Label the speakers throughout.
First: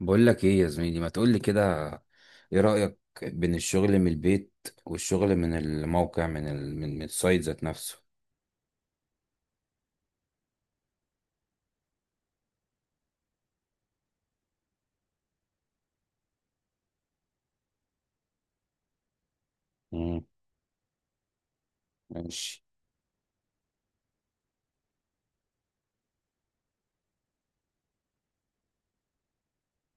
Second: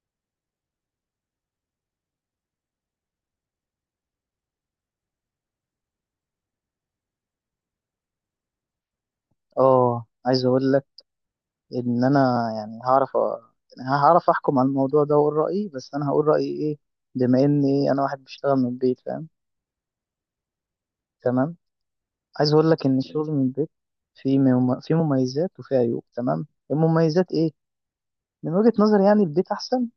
Speaker 1: بقول لك ايه يا زميلي، ما تقول لي كده. ايه رأيك بين الشغل من البيت والشغل من الموقع، من من السايت ذات نفسه؟
Speaker 2: اه، عايز اقول لك ان انا يعني هعرف هعرف احكم على الموضوع ده واقول رايي. بس انا هقول رايي ايه؟ بما اني انا واحد بشتغل من البيت، فاهم؟
Speaker 1: امم.
Speaker 2: تمام. عايز
Speaker 1: ماشي.
Speaker 2: اقول لك ان الشغل من البيت فيه مميزات وفيه عيوب، تمام. المميزات ايه؟ من وجهة نظري يعني البيت احسن،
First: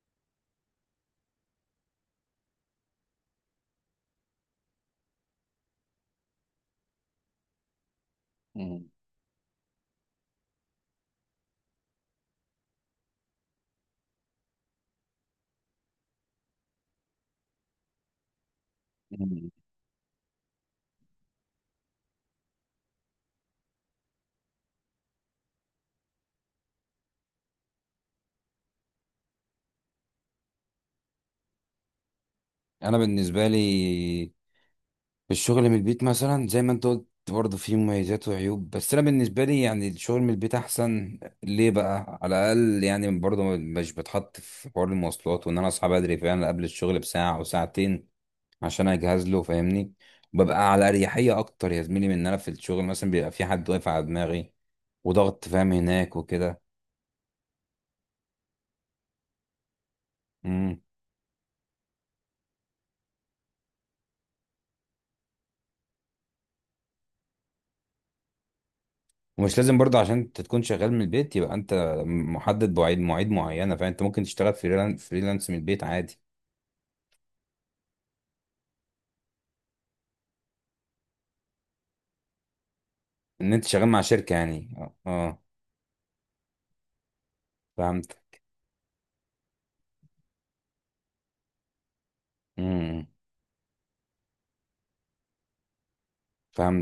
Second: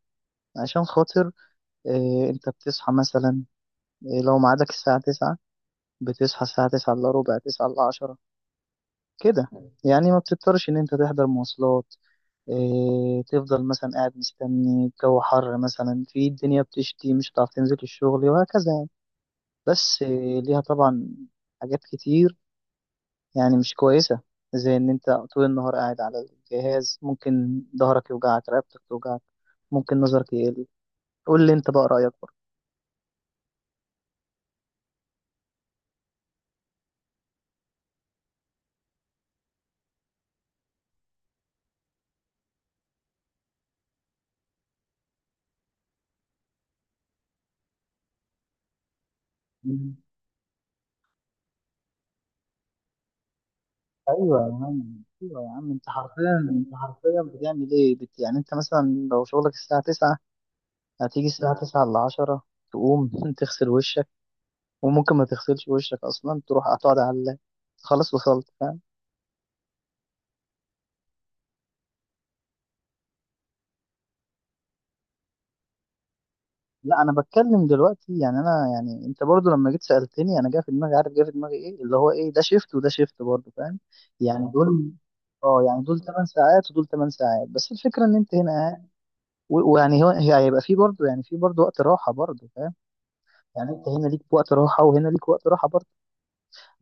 Speaker 2: عشان خاطر إيه انت بتصحى مثلا، إيه لو ميعادك الساعه 9 بتصحى الساعه 9 الا ربع، 9 الا 10،
Speaker 1: مم.
Speaker 2: كده. يعني ما بتضطرش ان انت تحضر مواصلات. إيه، تفضل مثلا قاعد مستني، الجو حر مثلا، في الدنيا بتشتي مش هتعرف تنزل الشغل، وهكذا يعني.
Speaker 1: مم.
Speaker 2: بس إيه، ليها طبعا حاجات كتير يعني مش كويسة، زي إن أنت طول النهار قاعد على الجهاز، ممكن ظهرك يوجعك، رقبتك توجعك، ممكن نظرك يقل. قول لي أنت بقى رأيك برضه.
Speaker 1: انا بالنسبة لي الشغل من البيت، مثلا زي ما انت قلت برضه فيه مميزات وعيوب، بس انا بالنسبة لي يعني الشغل من البيت احسن. ليه بقى؟ على الاقل يعني برضه مش بتحط في حوار المواصلات، وان انا اصحى بدري فعلا قبل الشغل بساعة او ساعتين عشان اجهز له، فاهمني؟
Speaker 2: مم.
Speaker 1: ببقى على اريحيه اكتر يا زميلي من ان انا في الشغل مثلا بيبقى في حد واقف على
Speaker 2: ايوه يا
Speaker 1: دماغي
Speaker 2: عم، أيوة
Speaker 1: وضغط
Speaker 2: يا عم،
Speaker 1: فاهم
Speaker 2: أنت
Speaker 1: هناك
Speaker 2: حرفيا
Speaker 1: وكده.
Speaker 2: أنت حرفيا بتعمل إيه؟ يعني أنت مثلا لو شغلك الساعة تسعة،
Speaker 1: امم.
Speaker 2: هتيجي الساعة تسعة لعشرة، تقوم تغسل وشك، وممكن ما تغسلش وشك اصلا، تروح هتقعد على اللاب، خلاص وصلت، فاهم؟
Speaker 1: ومش لازم برضه عشان انت تكون شغال من البيت يبقى انت محدد بمواعيد، مواعيد معينه. فانت ممكن تشتغل فريلانس من البيت عادي.
Speaker 2: لا، انا بتكلم دلوقتي يعني، انا يعني انت برضو لما جيت سألتني، انا جاي في دماغي، عارف جاي في دماغي ايه؟ اللي هو ايه، ده شيفت وده شيفت برضو،
Speaker 1: ان انت
Speaker 2: فاهم؟
Speaker 1: شغال مع شركه
Speaker 2: يعني
Speaker 1: يعني،
Speaker 2: دول،
Speaker 1: اه آه.
Speaker 2: اه يعني دول 8 ساعات ودول 8 ساعات، بس الفكره
Speaker 1: فهمت.
Speaker 2: ان انت هنا قاعد ويعني هو هيبقى في برضو، يعني في برضو وقت راحه برضو، فاهم؟
Speaker 1: امم.
Speaker 2: يعني انت هنا ليك وقت راحه وهنا ليك وقت راحه برضو.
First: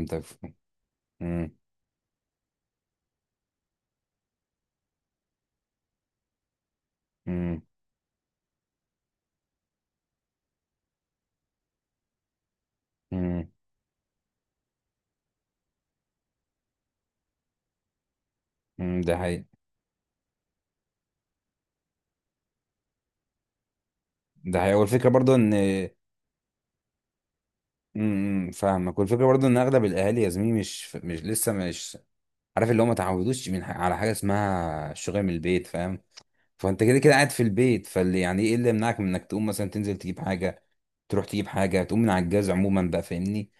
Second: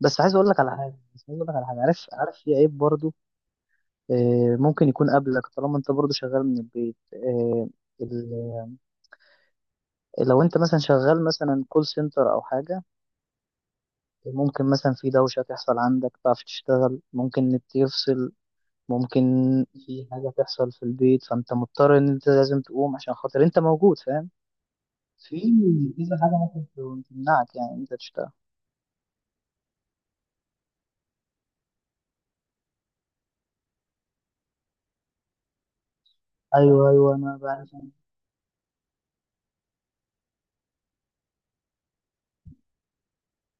Speaker 2: بس عايز اقول لك على حاجه،
Speaker 1: امم.
Speaker 2: عارف، في عيب برضو. آه، ممكن يكون قبلك طالما انت برضه شغال من البيت،
Speaker 1: امم.
Speaker 2: آه، ال- لو انت مثلا شغال مثلا كول سنتر او حاجة،
Speaker 1: امم.
Speaker 2: ممكن مثلا في دوشة تحصل عندك، تعرف تشتغل، ممكن النت يفصل،
Speaker 1: أمم، ده
Speaker 2: ممكن
Speaker 1: حقيقي.
Speaker 2: في حاجة تحصل في البيت، فانت مضطر ان انت لازم تقوم، عشان خاطر انت موجود، فاهم؟
Speaker 1: ده حقيقي. والفكره برضه
Speaker 2: في
Speaker 1: ان امم،
Speaker 2: كذا حاجة ممكن تمنعك يعني انت تشتغل.
Speaker 1: أمم، فاهمك. والفكره برضه ان اغلب الاهالي يا زميلي مش لسه مش عارف اللي هو ما تعودوش من على حاجه اسمها الشغل من البيت، فاهم؟ فانت
Speaker 2: ايوه،
Speaker 1: كده كده
Speaker 2: ايوه،
Speaker 1: قاعد
Speaker 2: انا
Speaker 1: في
Speaker 2: بعرف.
Speaker 1: البيت، فاللي يعني ايه اللي يمنعك من انك تقوم مثلا تنزل تجيب حاجه، تروح تجيب حاجه، تقوم من على الجهاز عموما بقى، فاهمني؟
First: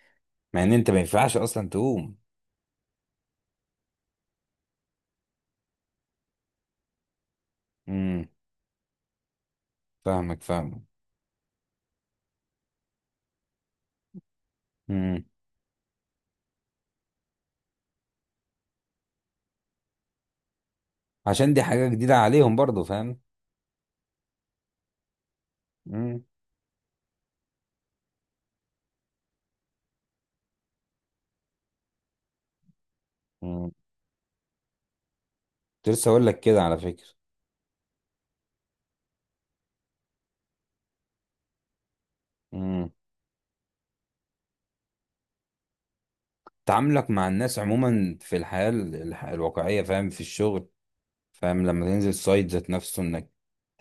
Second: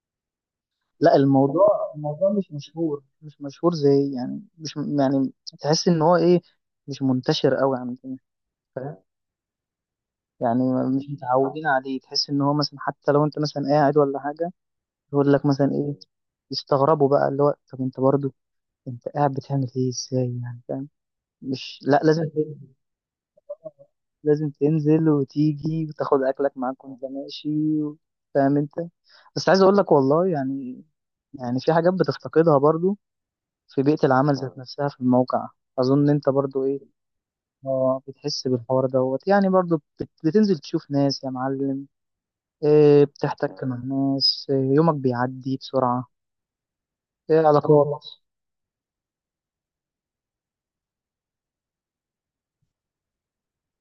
Speaker 1: مع ان انت ما
Speaker 2: لا،
Speaker 1: ينفعش
Speaker 2: الموضوع
Speaker 1: اصلا تقوم.
Speaker 2: الموضوع مش مشهور، مش مشهور زي يعني، مش م- يعني تحس ان هو ايه، مش منتشر قوي عندنا.
Speaker 1: امم. فاهمك
Speaker 2: يعني
Speaker 1: فاهمك
Speaker 2: مش متعودين عليه، تحس ان هو مثلا، حتى لو انت مثلا قاعد ولا حاجه،
Speaker 1: امم.
Speaker 2: يقول لك مثلا ايه، يستغربوا بقى اللي هو، طب انت برضو انت قاعد بتعمل ايه، ازاي يعني؟ فاهم؟
Speaker 1: عشان دي
Speaker 2: مش،
Speaker 1: حاجه
Speaker 2: لا
Speaker 1: جديده
Speaker 2: لازم
Speaker 1: عليهم
Speaker 2: تنزل-
Speaker 1: برضو، فاهم؟
Speaker 2: لازم تنزل وتيجي وتاخد
Speaker 1: امم.
Speaker 2: اكلك معاك وانت ماشي، و- فاهم انت؟ بس عايز اقول لك والله يعني، في حاجات بتفتقدها برضو،
Speaker 1: امم.
Speaker 2: في بيئه العمل ذات نفسها في الموقع.
Speaker 1: كنت
Speaker 2: اظن
Speaker 1: لسه اقول
Speaker 2: انت
Speaker 1: لك كده
Speaker 2: برضو
Speaker 1: على
Speaker 2: ايه،
Speaker 1: فكره.
Speaker 2: اه بتحس بالحوار دوت يعني، برضو بتنزل تشوف ناس يا معلم.
Speaker 1: امم.
Speaker 2: إيه، بتحتك مع ناس، إيه، يومك بيعدي بسرعة.
Speaker 1: تعاملك مع
Speaker 2: إيه،
Speaker 1: الناس
Speaker 2: علاقات.
Speaker 1: عموما في الحياه الواقعيه، فاهم؟ في الشغل، فاهم؟ لما تنزل سايت ذات نفسه انك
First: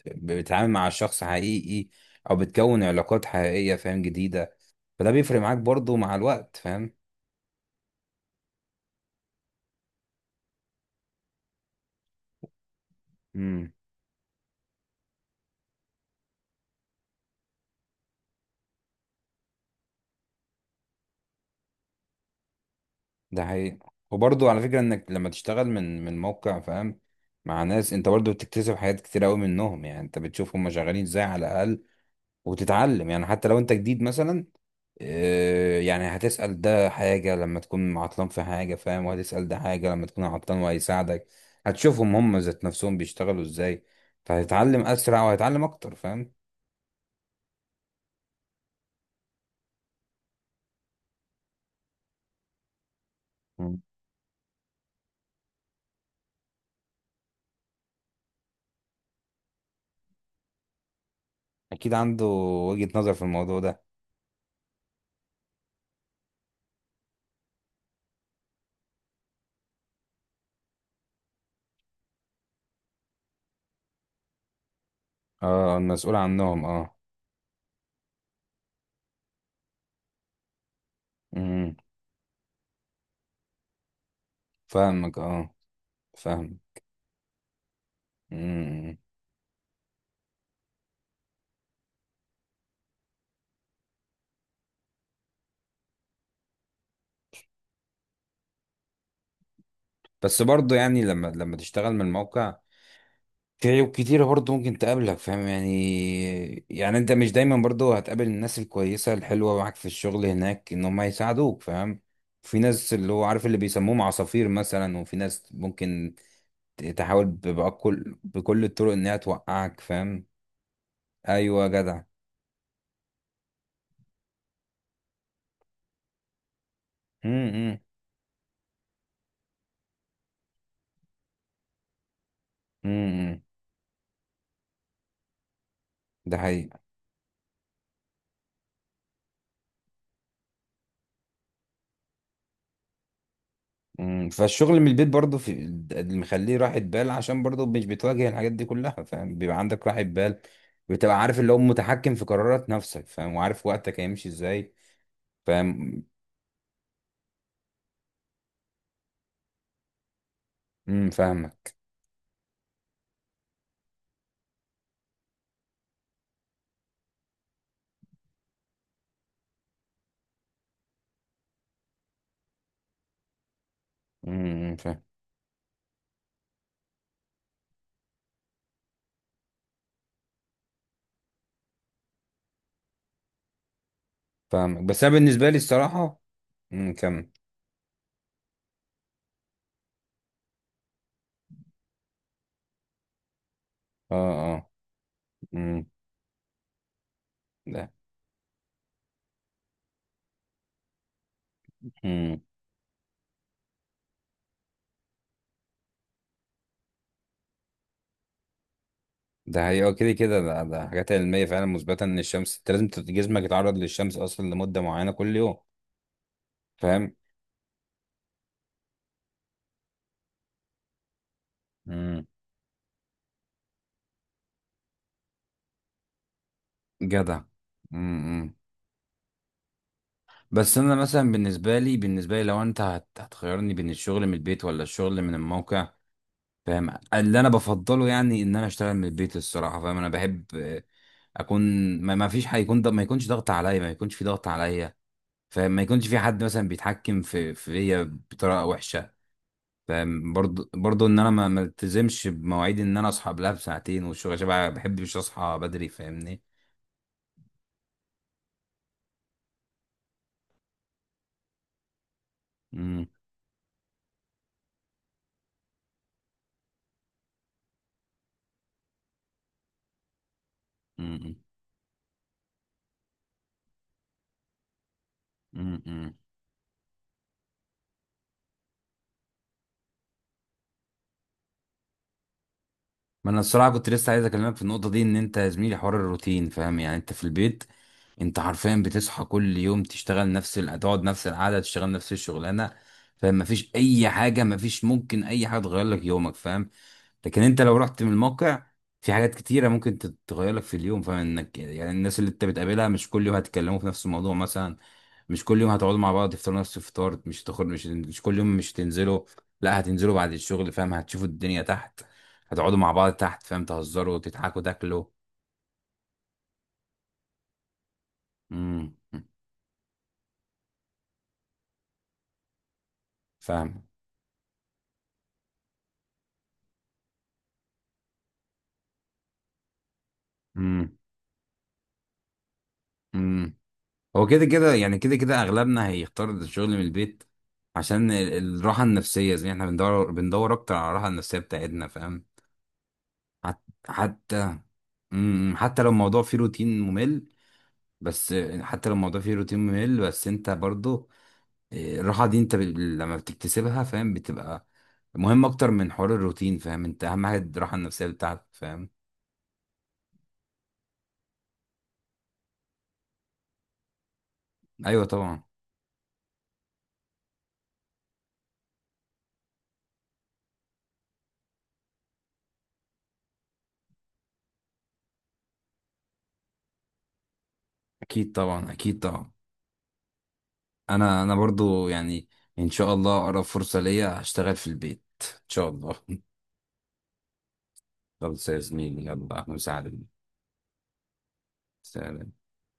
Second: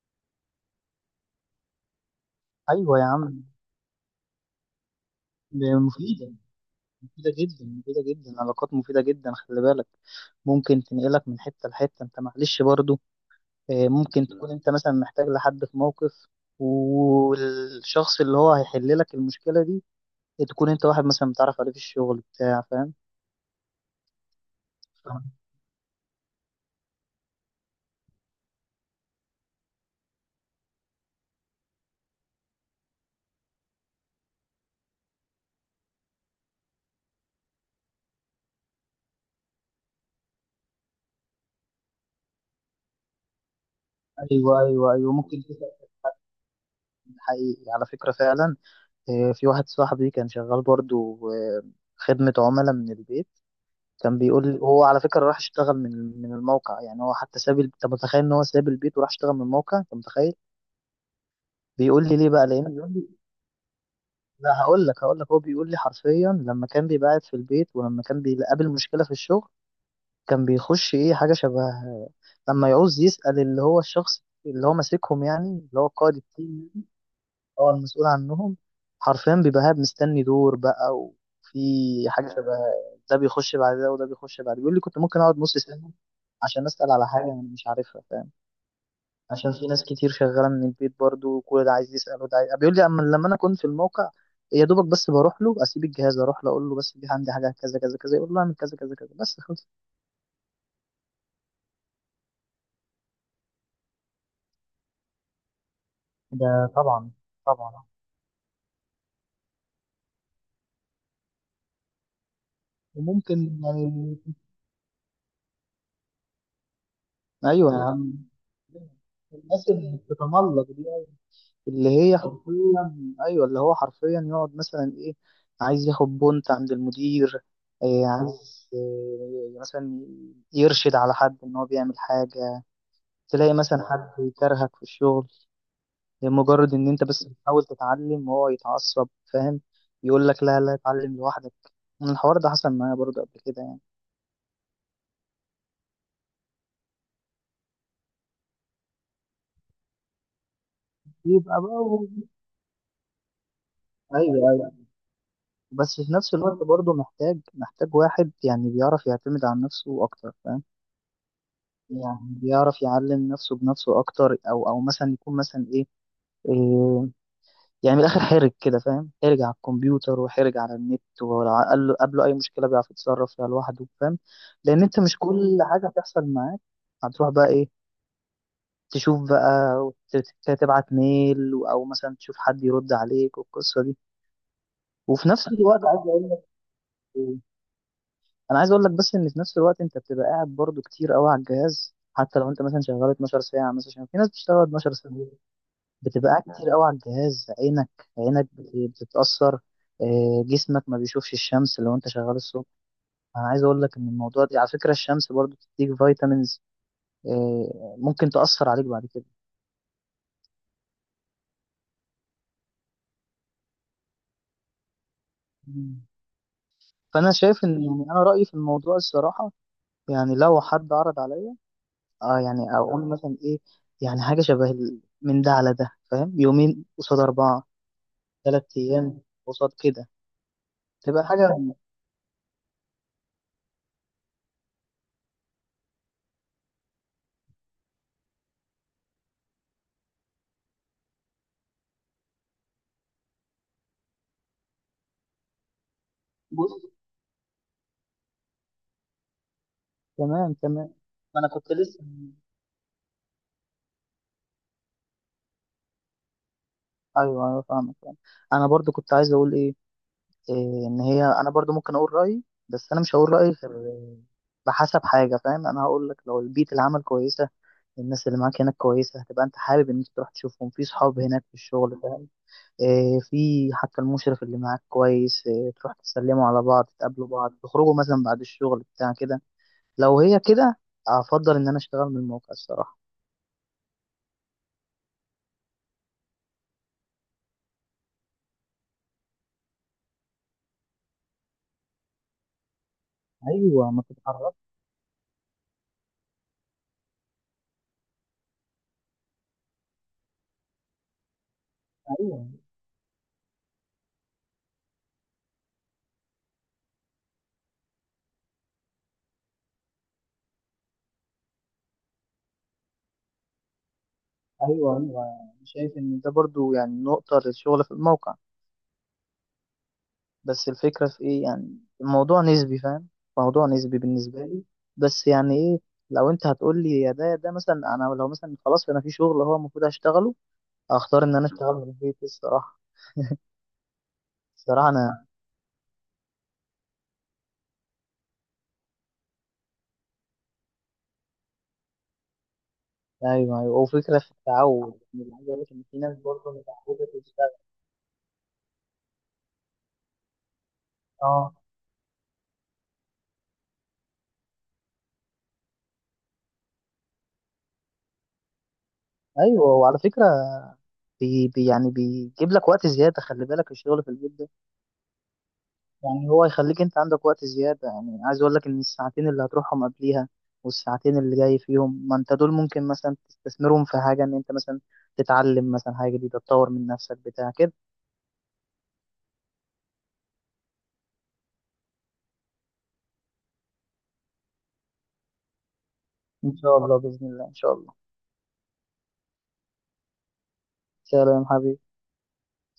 Speaker 1: بتتعامل مع شخص حقيقي، او بتكون
Speaker 2: أيوة يا
Speaker 1: علاقات
Speaker 2: عم.
Speaker 1: حقيقية فاهم، جديدة. فده بيفرق معاك
Speaker 2: ده
Speaker 1: برضو مع
Speaker 2: مفيدة،
Speaker 1: الوقت، فاهم؟
Speaker 2: مفيدة جدا، مفيدة جدا، علاقات مفيدة جدا، خلي بالك. ممكن تنقلك من حتة لحتة، أنت معلش برضو،
Speaker 1: امم.
Speaker 2: إيه، ممكن تكون أنت مثلا محتاج لحد في موقف، والشخص اللي هو هيحل لك المشكلة دي، تكون أنت واحد مثلا بتعرف عليه في الشغل بتاع، فاهم؟
Speaker 1: ده حقيقي. وبرضو على فكرة انك لما
Speaker 2: فاهم.
Speaker 1: تشتغل من موقع فاهم مع ناس، انت برضو بتكتسب حاجات كتير قوي منهم. يعني انت بتشوف هم شغالين ازاي على الاقل، وتتعلم يعني. حتى لو انت جديد مثلا آه، يعني هتسأل ده حاجة لما تكون عطلان في حاجة فاهم، وهتسأل ده حاجة لما تكون عطلان وهيساعدك. هتشوفهم هم ذات نفسهم بيشتغلوا ازاي،
Speaker 2: أيوة،
Speaker 1: فهتتعلم
Speaker 2: أيوة، أيوة،
Speaker 1: أسرع
Speaker 2: ممكن
Speaker 1: وهتتعلم
Speaker 2: تسأل،
Speaker 1: أكتر، فاهم؟
Speaker 2: حقيقي على فكرة فعلا. آه، في واحد صاحبي كان شغال برضو، آه، خدمة عملاء من البيت.
Speaker 1: مم.
Speaker 2: كان بيقول لي هو على فكرة راح اشتغل من الموقع، يعني هو حتى ساب انت متخيل؟ ان هو ساب البيت وراح اشتغل من الموقع، انت متخيل؟
Speaker 1: أكيد
Speaker 2: بيقول لي
Speaker 1: عنده
Speaker 2: ليه بقى؟ لان
Speaker 1: وجهة
Speaker 2: بيقول لي،
Speaker 1: نظر في الموضوع ده.
Speaker 2: لا هقول لك، هو بيقول لي حرفيا، لما كان بيبقى قاعد في البيت ولما كان بيقابل مشكلة في الشغل، كان بيخش ايه حاجة شبه، لما يعوز يسأل اللي هو الشخص اللي هو ماسكهم، يعني
Speaker 1: اه،
Speaker 2: اللي هو
Speaker 1: المسؤول
Speaker 2: قائد
Speaker 1: عنهم،
Speaker 2: التيم،
Speaker 1: اه.
Speaker 2: اه المسؤول عنهم. حرفيا بيبقى قاعد مستني دور بقى، وفي
Speaker 1: امم.
Speaker 2: حاجة شبه، ده بيخش بعد ده وده بيخش بعد. بيقول لي كنت
Speaker 1: فاهمك،
Speaker 2: ممكن أقعد
Speaker 1: اه.
Speaker 2: نص سنة
Speaker 1: فاهم.
Speaker 2: عشان أسأل على حاجة أنا مش عارفها، فاهم؟
Speaker 1: امم.
Speaker 2: عشان في ناس كتير شغالة من البيت برضو، وكل ده عايز يسأل وده عايز. بيقول لي أما لما أنا كنت في الموقع، يا دوبك بس بروح له، أسيب الجهاز أروح له أقول له بس، دي عندي حاجة كذا كذا كذا، يقول له أعمل كذا كذا كذا، بس خلص.
Speaker 1: بس برضه يعني لما تشتغل من الموقع كتير وكتير برضه ممكن تقابلك، فاهم يعني؟
Speaker 2: ده
Speaker 1: يعني انت
Speaker 2: طبعا،
Speaker 1: مش دايما
Speaker 2: طبعا.
Speaker 1: برضه هتقابل الناس الكويسة الحلوة معاك في الشغل هناك ان هم يساعدوك، فاهم؟ في ناس اللي هو عارف اللي
Speaker 2: وممكن يعني
Speaker 1: بيسموهم عصافير مثلا، وفي ناس ممكن تحاول
Speaker 2: أيوه يا عم،
Speaker 1: بكل الطرق انها
Speaker 2: الناس
Speaker 1: توقعك،
Speaker 2: اللي
Speaker 1: فاهم؟
Speaker 2: بتتملق دي،
Speaker 1: ايوه يا
Speaker 2: اللي
Speaker 1: جدع.
Speaker 2: هي طب حرفيا، ايوه اللي هو حرفيا يقعد مثلا ايه، عايز ياخد بونت عند المدير،
Speaker 1: امم. امم.
Speaker 2: إيه عايز إيه مثلا، يرشد على حد ان هو بيعمل حاجه.
Speaker 1: إمم، إمم.
Speaker 2: تلاقي مثلا حد يكرهك في الشغل
Speaker 1: ده
Speaker 2: لمجرد
Speaker 1: حقيقي.
Speaker 2: ان انت بس بتحاول تتعلم، وهو يتعصب، فاهم؟ يقول لك لا، لا اتعلم لوحدك. من الحوار ده حصل معايا برضه قبل كده يعني،
Speaker 1: مم، فالشغل من البيت برضه في اللي مخليه راحة بال، عشان برضه مش بتواجه الحاجات دي كلها، فاهم؟ بيبقى عندك راحة بال، بتبقى عارف اللي هو
Speaker 2: يبقى بقى هو-
Speaker 1: متحكم في قرارات نفسك، فاهم؟ وعارف وقتك هيمشي
Speaker 2: ايوه، ايوه.
Speaker 1: ازاي،
Speaker 2: بس
Speaker 1: فاهم؟
Speaker 2: في نفس الوقت برضه، محتاج واحد يعني بيعرف يعتمد على نفسه اكتر، فاهم؟
Speaker 1: امم. فاهمك.
Speaker 2: يعني بيعرف يعلم نفسه بنفسه اكتر، او مثلا يكون مثلا ايه، إيه، يعني من الاخر حرج كده، فاهم؟ حرج على الكمبيوتر وحرج على النت، ولو قابله اي مشكله بيعرف يتصرف فيها لوحده، فاهم؟
Speaker 1: امم.
Speaker 2: لان انت
Speaker 1: فاهم.
Speaker 2: مش كل حاجه بتحصل معاك هتروح بقى ايه، تشوف بقى، وتبعت ميل، او مثلا تشوف حد يرد عليك والقصه دي.
Speaker 1: فاهمك. بس انا
Speaker 2: وفي نفس
Speaker 1: بالنسبة لي
Speaker 2: الوقت عايز
Speaker 1: الصراحة،
Speaker 2: اقول لك
Speaker 1: امم، كمل.
Speaker 2: إيه، انا عايز اقول لك بس ان في نفس الوقت انت بتبقى قاعد برضو كتير قوي على الجهاز، حتى لو انت مثلا شغال 12 ساعه مثلا، عشان
Speaker 1: اه،
Speaker 2: في ناس بتشتغل
Speaker 1: اه.
Speaker 2: 12 ساعه.
Speaker 1: امم.
Speaker 2: بتبقى قاعد كتير قوي على الجهاز، عينك
Speaker 1: ده،
Speaker 2: عينك بتتأثر. آه، جسمك ما بيشوفش الشمس لو انت شغال
Speaker 1: امم.
Speaker 2: الصبح. انا عايز اقول لك ان الموضوع ده على فكرة، الشمس برضو بتديك فيتامينز، آه، ممكن تأثر عليك بعد كده.
Speaker 1: ده هي كده كده، ده حاجات علمية فعلا مثبتة، ان الشمس انت لازم جسمك يتعرض للشمس اصلا لمدة معينة كل يوم،
Speaker 2: مم.
Speaker 1: فاهم؟
Speaker 2: فانا شايف ان يعني، انا رايي في الموضوع الصراحه، يعني لو حد عرض عليا،
Speaker 1: امم.
Speaker 2: اه يعني اقول مثلا ايه، يعني حاجه شبه من ده على ده، فاهم؟ يومين قصاد
Speaker 1: جدع.
Speaker 2: اربعه،
Speaker 1: امم.
Speaker 2: 3 ايام قصاد كده،
Speaker 1: بس انا
Speaker 2: تبقى
Speaker 1: مثلا
Speaker 2: حاجه.
Speaker 1: بالنسبه لي، لو انت هتخيرني بين الشغل من البيت ولا الشغل من الموقع، فاهم اللي انا بفضله؟ يعني ان انا اشتغل من البيت الصراحه، فاهم. انا بحب آه، اكون ما فيش حد يكون ما يكونش ضغط عليا، ما يكونش في ضغط عليا، فاهم؟ ما يكونش في حد مثلا
Speaker 2: بص.
Speaker 1: بيتحكم في فيا بطريقه وحشه، فاهم؟
Speaker 2: تمام،
Speaker 1: برضو
Speaker 2: تمام.
Speaker 1: برضو ان انا
Speaker 2: ما
Speaker 1: ما
Speaker 2: انا
Speaker 1: ما
Speaker 2: كنت لسه،
Speaker 1: التزمش بمواعيد، ان انا اصحى قبلها بساعتين والشغل، عشان ما بحبش اصحى بدري، فاهمني؟
Speaker 2: ايوه، ايوه، فاهمك يعني. انا برضو كنت عايز اقول ايه، إيه، ان هي انا برضو ممكن اقول رايي، بس انا مش هقول رايي غير بحسب حاجه، فاهم؟ انا هقول لك، لو البيئه العمل كويسه، الناس اللي معاك هناك كويسه، هتبقى انت حابب ان انت تروح تشوفهم، في صحاب هناك في الشغل، فاهم؟ إيه، في حتى المشرف اللي معاك كويس، إيه، تروح
Speaker 1: امم.
Speaker 2: تسلموا على بعض، تقابلوا بعض، تخرجوا مثلا بعد الشغل بتاع كده. لو هي كده، افضل ان انا اشتغل من الموقع الصراحه.
Speaker 1: ما انا الصراحه كنت لسه عايز اكلمك في النقطه دي، ان انت يا زميلي حوار الروتين، فاهم؟ يعني انت في البيت انت حرفيا بتصحى كل يوم تشتغل نفس تقعد نفس القعده، تشتغل نفس الشغلانه، فاهم؟ مفيش
Speaker 2: ايوه ما
Speaker 1: اي حاجه،
Speaker 2: تتحركش.
Speaker 1: مفيش ممكن اي حاجه تغير لك يومك، فاهم؟ لكن انت لو رحت من الموقع في حاجات كتيره ممكن تتغير لك في اليوم، فاهم؟ انك يعني الناس اللي انت
Speaker 2: ايوه،
Speaker 1: بتقابلها مش كل يوم هتتكلموا في نفس الموضوع مثلا، مش كل يوم هتقعدوا مع بعض تفطروا نفس الفطار، مش تخرج، مش كل يوم مش تنزلوا، لا هتنزلوا بعد الشغل، فاهم؟ هتشوفوا الدنيا تحت، هتقعدوا مع بعض تحت، فاهم؟ تهزروا، تضحكوا،
Speaker 2: ايوه،
Speaker 1: تاكلوا.
Speaker 2: ايوه، يعني شايف ان ده برضو يعني نقطة للشغل في الموقع.
Speaker 1: امم.
Speaker 2: بس الفكرة في ايه، يعني الموضوع نسبي، فاهم؟ موضوع
Speaker 1: فاهم.
Speaker 2: نسبي بالنسبة لي. بس يعني ايه، لو انت هتقول لي يا ده يا ده، مثلا انا لو مثلا خلاص انا في شغل هو المفروض هشتغله،
Speaker 1: امم.
Speaker 2: اختار ان انا اشتغل من البيت الصراحة.
Speaker 1: امم. هو كده كده
Speaker 2: الصراحة
Speaker 1: يعني، كده
Speaker 2: انا،
Speaker 1: كده اغلبنا هيختار الشغل من البيت عشان الراحه النفسيه، زي ما احنا بندور اكتر على الراحه النفسيه بتاعتنا، فاهم؟ حت-
Speaker 2: ايوه، ايوه، وفكرة في
Speaker 1: حتى
Speaker 2: التعود يعني،
Speaker 1: امم.
Speaker 2: عايز
Speaker 1: امم.
Speaker 2: اقول لك
Speaker 1: حتى
Speaker 2: ان
Speaker 1: لو
Speaker 2: في ناس
Speaker 1: الموضوع فيه
Speaker 2: برضه
Speaker 1: روتين
Speaker 2: متعودة
Speaker 1: ممل،
Speaker 2: تشتغل،
Speaker 1: بس حتى لو الموضوع فيه روتين ممل، بس انت برضو
Speaker 2: اه.
Speaker 1: إيه، الراحه دي انت لما بتكتسبها فاهم بتبقى مهم اكتر من حوار الروتين، فاهم؟ انت اهم حاجه الراحه النفسيه بتاعتك، فاهم؟
Speaker 2: ايوه وعلى فكرة بي بي يعني بيجيب لك وقت زيادة، خلي بالك الشغل في البيت ده،
Speaker 1: ايوه طبعا.
Speaker 2: يعني هو يخليك انت عندك وقت زيادة، يعني عايز اقول لك ان الساعتين اللي هتروحهم قبليها والساعتين اللي جاي فيهم، ما انت دول ممكن مثلا تستثمرهم في حاجة، ان انت مثلا تتعلم مثلا حاجة جديدة، تطور من نفسك بتاع كده.
Speaker 1: اكيد طبعا، اكيد طبعا. انا برضو يعني ان شاء الله اقرب فرصة ليا هشتغل في البيت ان شاء الله.
Speaker 2: ان شاء الله، بإذن الله، ان شاء الله.
Speaker 1: خلاص يا زميلي، يلا مساعدة.
Speaker 2: سلام حبيبي.
Speaker 1: سلام.